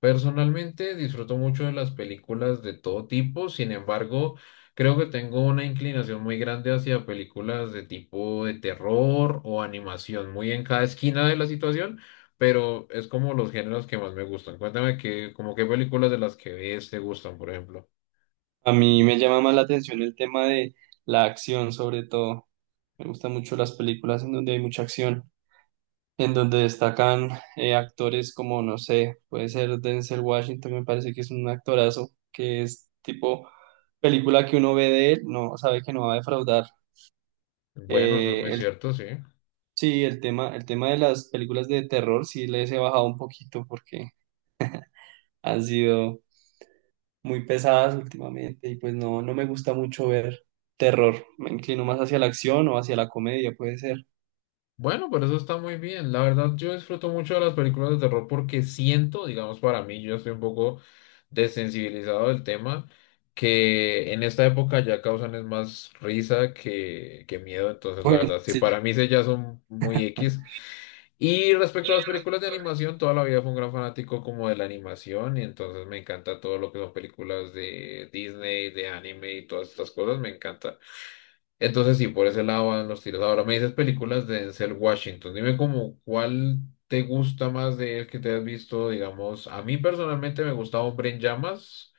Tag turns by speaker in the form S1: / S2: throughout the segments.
S1: Personalmente disfruto mucho de las películas de todo tipo, sin embargo, creo que tengo una inclinación muy grande hacia películas de tipo de terror o animación, muy en cada esquina de la situación, pero es como los géneros que más me gustan. Cuéntame que, como qué películas de las que ves te gustan, por ejemplo.
S2: A mí me llama más la atención el tema de la acción, sobre todo. Me gustan mucho las películas en donde hay mucha acción, en donde destacan actores como, no sé, puede ser Denzel Washington, me parece que es un actorazo, que es tipo película que uno ve de él, no sabe que no va a defraudar.
S1: Bueno, eso es
S2: Eh,
S1: muy
S2: el,
S1: cierto, sí.
S2: sí, el tema de las películas de terror sí les he bajado un poquito porque han sido muy pesadas últimamente y pues no me gusta mucho ver terror. Me inclino más hacia la acción o hacia la comedia, puede ser.
S1: Bueno, pero eso está muy bien. La verdad, yo disfruto mucho de las películas de terror porque siento, digamos, para mí, yo estoy un poco desensibilizado del tema, que en esta época ya causan es más risa que miedo. Entonces, la
S2: Bueno,
S1: verdad, sí,
S2: sí,
S1: para mí sí ya son muy X. Y respecto a las películas de animación, toda la vida fui un gran fanático como de la animación y entonces me encanta todo lo que son películas de Disney, de anime y todas estas cosas, me encanta. Entonces, sí, por ese lado van los tiros. Ahora me dices películas de Denzel Washington. Dime como cuál te gusta más de él que te has visto, digamos. A mí personalmente me gusta Hombre en Llamas,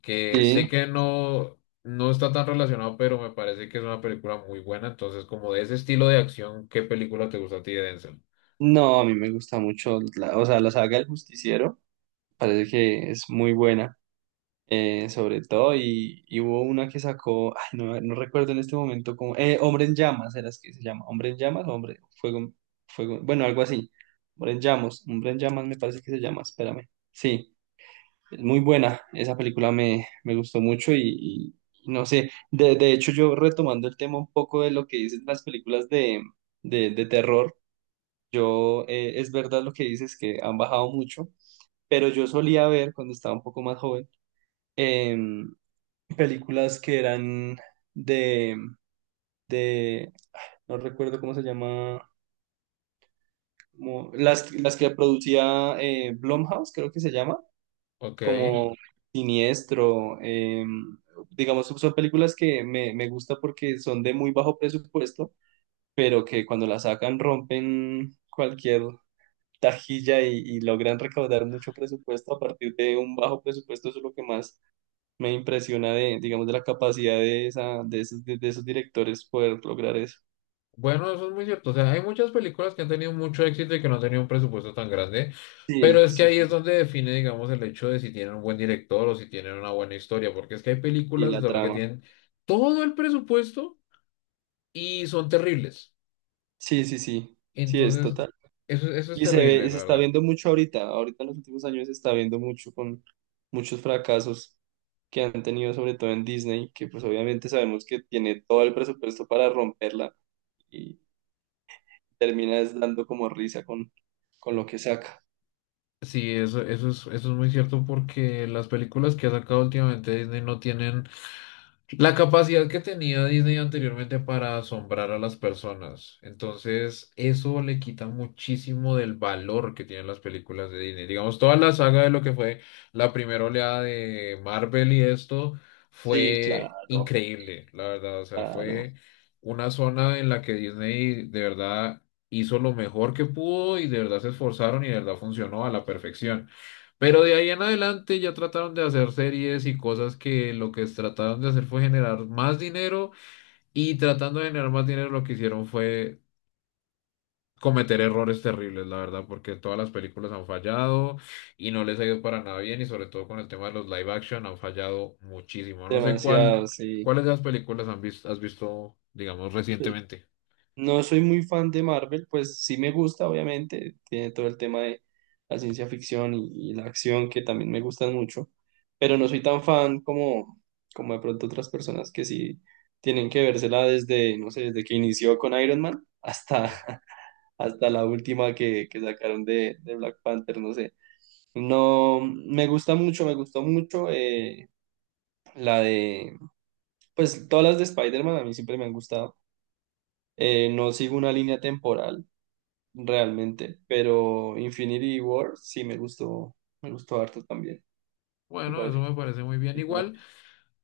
S1: que sé
S2: sí.
S1: que no está tan relacionado, pero me parece que es una película muy buena. Entonces, como de ese estilo de acción, ¿qué película te gusta a ti de Denzel?
S2: No, a mí me gusta mucho, o sea, la saga El Justiciero, parece que es muy buena. Sobre todo, y hubo una que sacó, ay, no recuerdo en este momento cómo, Hombre en Llamas, era que se llama, Hombre en Llamas, o Hombre, Fuego, Fuego, bueno, algo así, Hombre en Llamas me parece que se llama, espérame, sí. Es muy buena, esa película me gustó mucho y no sé, de hecho, yo retomando el tema un poco de lo que dicen las películas de terror, es verdad lo que dices que han bajado mucho, pero yo solía ver cuando estaba un poco más joven em, películas que eran de, de, no recuerdo cómo se llama, las que producía Blumhouse, creo que se llama
S1: Ok.
S2: como Siniestro. Digamos, son películas que me gusta porque son de muy bajo presupuesto, pero que cuando las sacan rompen cualquier tajilla y logran recaudar mucho presupuesto a partir de un bajo presupuesto. Eso es lo que más me impresiona de, digamos, de la capacidad de, esa, de esos directores poder lograr eso.
S1: Bueno, eso es muy cierto. O sea, hay muchas películas que han tenido mucho éxito y que no han tenido un presupuesto tan grande, pero
S2: Sí,
S1: es que
S2: sí,
S1: ahí
S2: sí,
S1: es donde define, digamos, el hecho de si tienen un buen director o si tienen una buena historia, porque es que hay
S2: y
S1: películas de
S2: la
S1: terror que
S2: trama.
S1: tienen todo el presupuesto y son terribles.
S2: Sí, sí, sí, sí, es
S1: Entonces,
S2: total.
S1: eso es
S2: Y
S1: terrible,
S2: se
S1: la
S2: está
S1: verdad.
S2: viendo mucho ahorita, ahorita en los últimos años se está viendo mucho con muchos fracasos que han tenido, sobre todo en Disney, que pues obviamente sabemos que tiene todo el presupuesto para romperla y termina es dando como risa con lo que saca.
S1: Sí, eso es muy cierto porque las películas que ha sacado últimamente Disney no tienen la capacidad que tenía Disney anteriormente para asombrar a las personas. Entonces, eso le quita muchísimo del valor que tienen las películas de Disney. Digamos, toda la saga de lo que fue la primera oleada de Marvel y esto
S2: Sí,
S1: fue
S2: claro,
S1: increíble, la verdad. O sea,
S2: claro,
S1: fue una zona en la que Disney de verdad hizo lo mejor que pudo y de verdad se esforzaron y de verdad funcionó a la perfección. Pero de ahí en adelante ya trataron de hacer series y cosas que lo que trataron de hacer fue generar más dinero y tratando de generar más dinero lo que hicieron fue cometer errores terribles, la verdad, porque todas las películas han fallado y no les ha ido para nada bien y sobre todo con el tema de los live action han fallado muchísimo. No sé cuál,
S2: demasiado, sí.
S1: cuáles de las películas han visto, has visto, digamos, recientemente.
S2: No soy muy fan de Marvel, pues sí me gusta, obviamente, tiene todo el tema de la ciencia ficción y la acción que también me gustan mucho, pero no soy tan fan como de pronto otras personas que sí tienen que vérsela desde, no sé, desde que inició con Iron Man hasta,
S1: Sí.
S2: hasta la última que sacaron de Black Panther, no sé. No, me gusta mucho, me gustó mucho la de, pues todas las de Spider-Man a mí siempre me han gustado. No sigo una línea temporal realmente, pero Infinity War sí me gustó harto también, me
S1: Bueno, eso
S2: parece que
S1: me parece muy bien.
S2: película.
S1: Igual.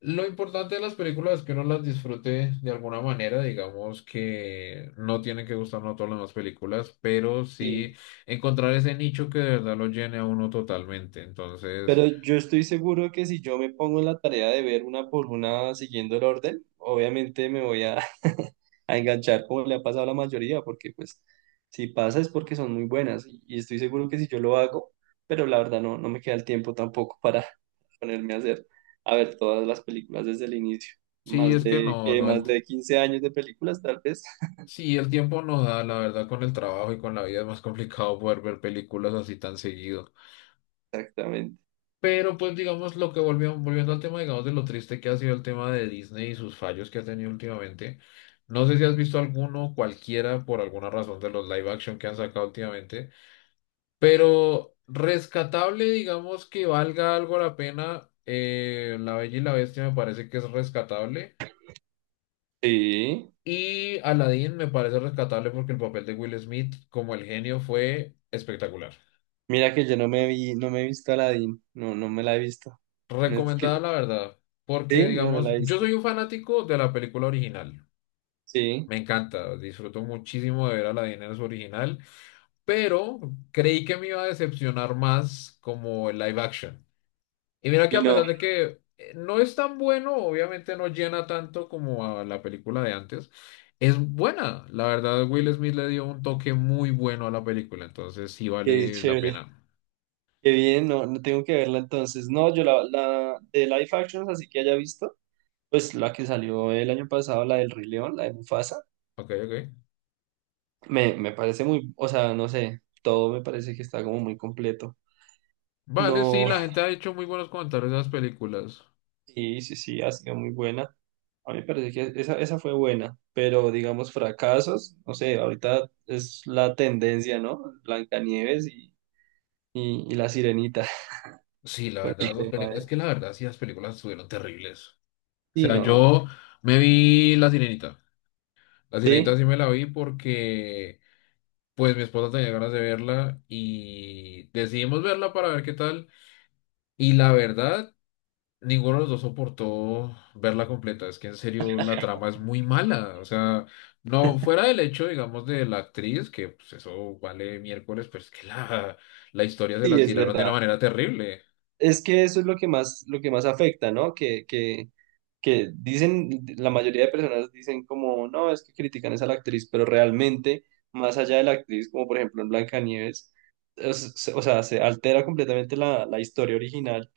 S1: Lo importante de las películas es que uno las disfrute de alguna manera, digamos que no tienen que gustarnos todas las demás películas, pero
S2: Sí,
S1: sí encontrar ese nicho que de verdad lo llene a uno totalmente. Entonces,
S2: pero yo estoy seguro que si yo me pongo en la tarea de ver una por una siguiendo el orden, obviamente me voy a, a enganchar como le ha pasado a la mayoría, porque pues si pasa es porque son muy buenas y estoy seguro que si yo lo hago, pero la verdad no me queda el tiempo tampoco para ponerme a ver todas las películas desde el inicio.
S1: sí, es que no, no, el,
S2: Más
S1: ti-
S2: de 15 años de películas, tal vez.
S1: sí, el tiempo nos da, la verdad, con el trabajo y con la vida es más complicado poder ver películas así tan seguido.
S2: Exactamente.
S1: Pero pues digamos lo que volviendo al tema, digamos, de lo triste que ha sido el tema de Disney y sus fallos que ha tenido últimamente. No sé si has visto alguno, cualquiera, por alguna razón de los live action que han sacado últimamente, pero rescatable, digamos, que valga algo la pena. La Bella y la Bestia me parece que es rescatable.
S2: Sí.
S1: Y Aladdin me parece rescatable porque el papel de Will Smith como el genio fue espectacular.
S2: Mira que yo no me he visto Aladdin. No, no me la he visto. No es que-
S1: Recomendada la verdad, porque
S2: sí, no la
S1: digamos,
S2: he
S1: yo
S2: visto.
S1: soy un fanático de la película original.
S2: Sí.
S1: Me encanta, disfruto muchísimo de ver Aladdin en su original, pero creí que me iba a decepcionar más como el live action. Y mira que
S2: Y
S1: a
S2: no,
S1: pesar de que no es tan bueno, obviamente no llena tanto como a la película de antes, es buena. La verdad, Will Smith le dio un toque muy bueno a la película, entonces sí
S2: qué
S1: vale la
S2: chévere.
S1: pena.
S2: Qué bien, no tengo que verla entonces. No, yo la de live actions, así que haya visto, pues la que salió el año pasado, la del Rey León, la de Mufasa,
S1: Ok, ok.
S2: me parece muy, o sea, no sé, todo me parece que está como muy completo.
S1: Vale, sí,
S2: No,
S1: la gente ha hecho muy buenos comentarios de las películas.
S2: sí, sí, sí, ha sido muy buena. A mí me parece que esa fue buena, pero digamos fracasos, no sé, ahorita es la tendencia, ¿no? Blancanieves y la Sirenita
S1: Sí, la
S2: con
S1: verdad,
S2: el
S1: las
S2: tema
S1: películas,
S2: de...
S1: es que la verdad, sí, las películas estuvieron terribles. O
S2: Sí,
S1: sea,
S2: no,
S1: yo me vi La Sirenita. La Sirenita
S2: sí,
S1: sí me la vi porque pues mi esposa tenía ganas de verla y decidimos verla para ver qué tal. Y la verdad, ninguno de los dos soportó verla completa. Es que en serio la trama es muy mala. O sea, no fuera del hecho, digamos, de la actriz, que pues eso vale miércoles, pero es que la historia se
S2: sí,
S1: la
S2: es
S1: tiraron de una
S2: verdad.
S1: manera terrible.
S2: Es que eso es lo que más, afecta, ¿no? Que dicen, la mayoría de personas dicen como, no, es que critican es a la actriz, pero realmente, más allá de la actriz, como por ejemplo en Blancanieves, o sea, se altera completamente la historia original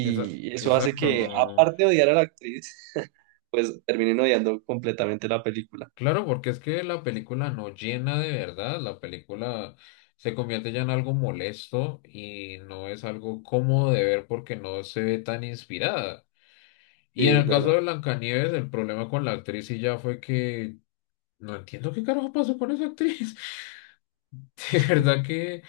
S1: Esa-
S2: eso hace
S1: exacto,
S2: que,
S1: no.
S2: aparte de odiar a la actriz, pues terminen odiando completamente la película.
S1: Claro, porque es que la película no llena de verdad, la película se convierte ya en algo molesto y no es algo cómodo de ver porque no se ve tan inspirada. Y
S2: Sí,
S1: en
S2: es
S1: el caso
S2: verdad.
S1: de Blancanieves, el problema con la actriz y ya fue que no entiendo qué carajo pasó con esa actriz. De verdad que,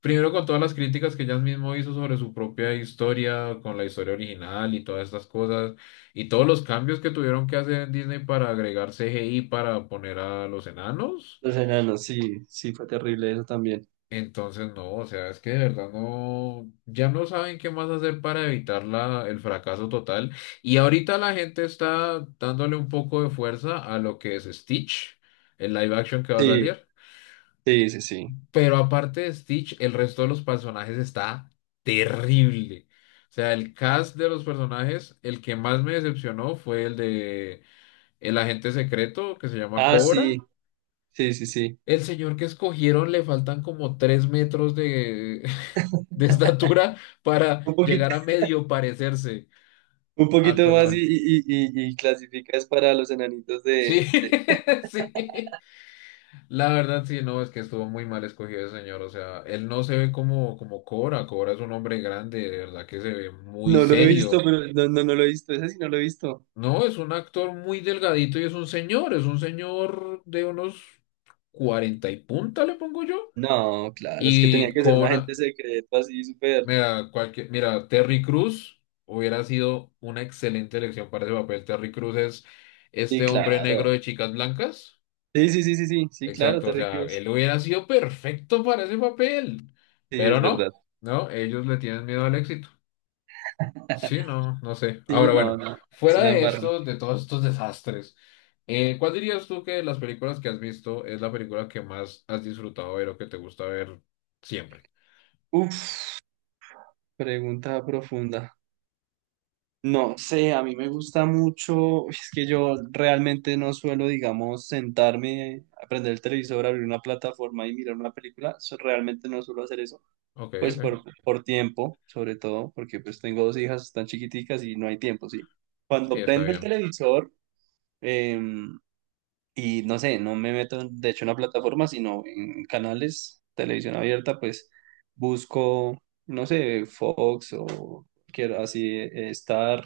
S1: primero con todas las críticas que ella mismo hizo sobre su propia historia, con la historia original y todas estas cosas, y todos los cambios que tuvieron que hacer en Disney para agregar CGI para poner a los enanos.
S2: Los enanos, sí, sí, fue terrible eso también.
S1: Entonces, no, o sea, es que de verdad no, ya no saben qué más hacer para evitar el fracaso total. Y ahorita la gente está dándole un poco de fuerza a lo que es Stitch, el live action que va a
S2: Sí,
S1: salir.
S2: sí, sí, sí.
S1: Pero aparte de Stitch, el resto de los personajes está terrible. O sea, el cast de los personajes, el que más me decepcionó fue el de el agente secreto que se llama
S2: Ah, sí,
S1: Cobra.
S2: sí, sí, sí.
S1: El señor que escogieron le faltan como tres metros de, de estatura
S2: Un
S1: para llegar
S2: poquito
S1: a medio parecerse
S2: Un
S1: al
S2: poquito más
S1: personaje.
S2: clasificas para los enanitos
S1: Sí,
S2: de...
S1: sí. La verdad, sí, no, es que estuvo muy mal escogido ese señor. O sea, él no se ve como, como Cobra. Cobra es un hombre grande, de verdad que se ve muy
S2: No lo he visto,
S1: serio.
S2: pero no lo he visto. Ese sí no lo he visto.
S1: No, es un actor muy delgadito y es un señor de unos 40 y punta, le pongo yo.
S2: No, claro, es que tenía
S1: Y
S2: que ser un agente
S1: Cobra,
S2: secreto así, súper...
S1: mira, cualquier, mira, Terry Cruz hubiera sido una excelente elección para ese papel. Terry Cruz es
S2: Sí,
S1: este hombre negro
S2: claro.
S1: de chicas blancas.
S2: Sí, sí, sí, sí, sí, sí, claro,
S1: Exacto, o
S2: Terry
S1: sea,
S2: Crews.
S1: él hubiera sido perfecto para ese papel,
S2: Sí,
S1: pero
S2: es
S1: no,
S2: verdad.
S1: no, ellos le tienen miedo al éxito. Sí, no, no sé.
S2: Sí,
S1: Ahora,
S2: no,
S1: bueno,
S2: no, sí
S1: fuera
S2: la
S1: de
S2: embarran.
S1: estos, de todos estos desastres, ¿cuál dirías tú que de las películas que has visto es la película que más has disfrutado ver o que te gusta ver siempre?
S2: Uf, pregunta profunda. No sé, a mí me gusta mucho, es que yo realmente no suelo, digamos, sentarme, a prender el televisor, abrir una plataforma y mirar una película, realmente no suelo hacer eso,
S1: Ok,
S2: pues
S1: ok,
S2: por tiempo, sobre todo, porque pues tengo dos hijas tan chiquiticas y no hay tiempo, ¿sí?
S1: sí,
S2: Cuando
S1: está
S2: prendo el
S1: bien.
S2: televisor, em, y no sé, no me meto, de hecho, en la plataforma, sino en canales, televisión abierta, pues busco, no sé, Fox o quiero así, Star.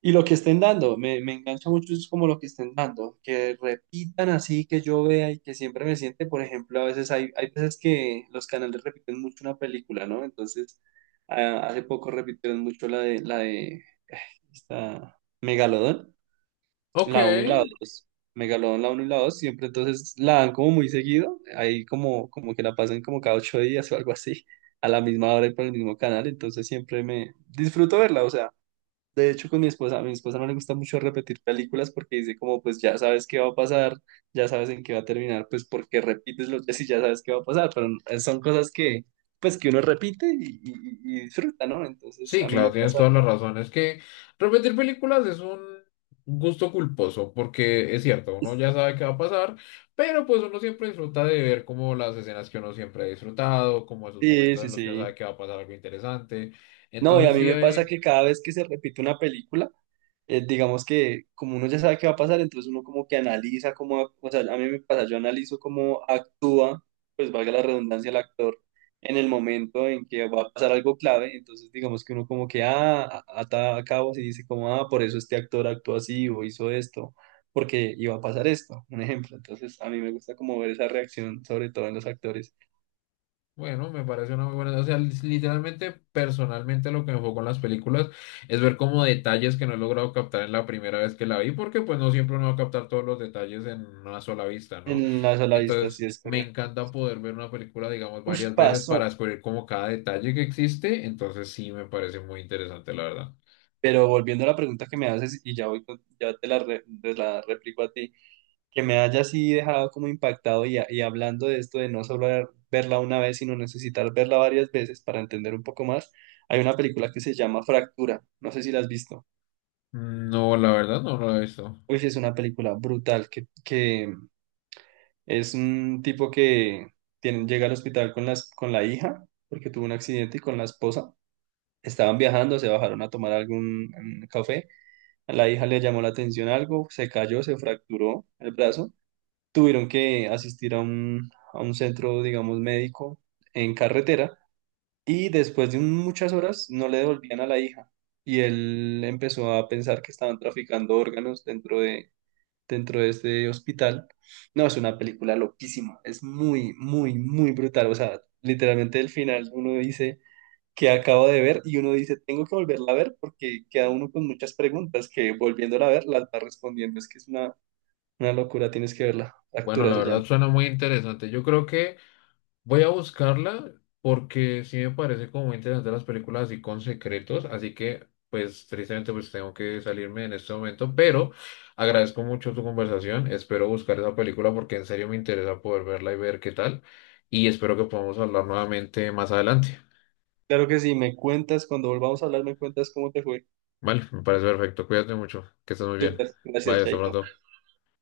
S2: Y lo que estén dando, me engancha mucho es como lo que estén dando, que repitan así, que yo vea y que siempre me siente, por ejemplo, a veces hay veces que los canales repiten mucho una película, ¿no? Entonces, hace poco repitieron mucho la de esta Megalodón,
S1: Ok,
S2: la uno y la dos. Megalodón, la uno y la 2 siempre entonces la dan como muy seguido, ahí como que la pasan como cada 8 días o algo así, a la misma hora y por el mismo canal, entonces siempre me disfruto verla, o sea. De hecho, con mi esposa, a mi esposa no le gusta mucho repetir películas porque dice como, pues ya sabes qué va a pasar, ya sabes en qué va a terminar, pues porque repites los días y ya sabes qué va a pasar, pero son cosas que, pues que uno repite y disfruta, ¿no? Entonces,
S1: sí,
S2: a mí me
S1: claro, tienes
S2: pasa
S1: toda la
S2: que...
S1: razón. Es que repetir películas es un gusto culposo, porque es cierto, uno ya sabe qué va a pasar, pero pues uno siempre disfruta de ver como las escenas que uno siempre ha disfrutado, como esos
S2: Sí,
S1: momentos
S2: sí,
S1: en los que uno sabe
S2: sí.
S1: que va a pasar algo interesante.
S2: No, y a
S1: Entonces
S2: mí
S1: sí,
S2: me pasa
S1: hay,
S2: que cada vez que se repite una película, digamos que como uno ya sabe qué va a pasar, entonces uno como que analiza cómo, o sea, a mí me pasa, yo analizo cómo actúa, pues valga la redundancia, el actor en el momento en que va a pasar algo clave, entonces digamos que uno como que, ah, ata cabos y dice como, ah, por eso este actor actuó así o hizo esto, porque iba a pasar esto, un ejemplo, entonces a mí me gusta como ver esa reacción, sobre todo en los actores,
S1: bueno, me parece una muy buena. O sea, literalmente, personalmente, lo que me enfocó en las películas es ver como detalles que no he logrado captar en la primera vez que la vi, porque pues no siempre uno va a captar todos los detalles en una sola vista, ¿no?
S2: en la sola vista,
S1: Entonces,
S2: sí es
S1: me
S2: correcto.
S1: encanta poder ver una película, digamos,
S2: Ush,
S1: varias veces para
S2: pasó.
S1: descubrir como cada detalle que existe. Entonces, sí, me parece muy interesante, la verdad.
S2: Pero volviendo a la pregunta que me haces, y ya, ya te la replico a ti, que me haya así dejado como impactado y hablando de esto de no solo verla una vez, sino necesitar verla varias veces para entender un poco más, hay una película que se llama Fractura, no sé si la has visto.
S1: No, la verdad, no lo he visto.
S2: Uy, sí, es una película brutal, que es un tipo que llega al hospital con la hija, porque tuvo un accidente, y con la esposa. Estaban viajando, se bajaron a tomar algún café. A la hija le llamó la atención algo, se cayó, se fracturó el brazo. Tuvieron que asistir a un centro, digamos, médico en carretera y después de muchas horas no le devolvían a la hija. Y él empezó a pensar que estaban traficando órganos dentro de este hospital. No, es una película loquísima, es muy, muy, muy brutal. O sea, literalmente el final uno dice que acabo de ver y uno dice, tengo que volverla a ver porque queda uno con muchas preguntas que volviéndola a ver las va respondiendo. Es que es una locura, tienes que verla.
S1: Bueno,
S2: Factura
S1: la
S2: se llama.
S1: verdad suena muy interesante. Yo creo que voy a buscarla porque sí me parece como muy interesante las películas así con secretos, así que pues tristemente pues tengo que salirme en este momento, pero agradezco mucho tu conversación, espero buscar esa película porque en serio me interesa poder verla y ver qué tal y espero que podamos hablar nuevamente más adelante.
S2: Claro que sí, me cuentas, cuando volvamos a hablar, me cuentas cómo te fue.
S1: Vale, me parece perfecto, cuídate mucho, que estés muy bien.
S2: Súper,
S1: Bye,
S2: gracias,
S1: hasta
S2: Chaito.
S1: pronto.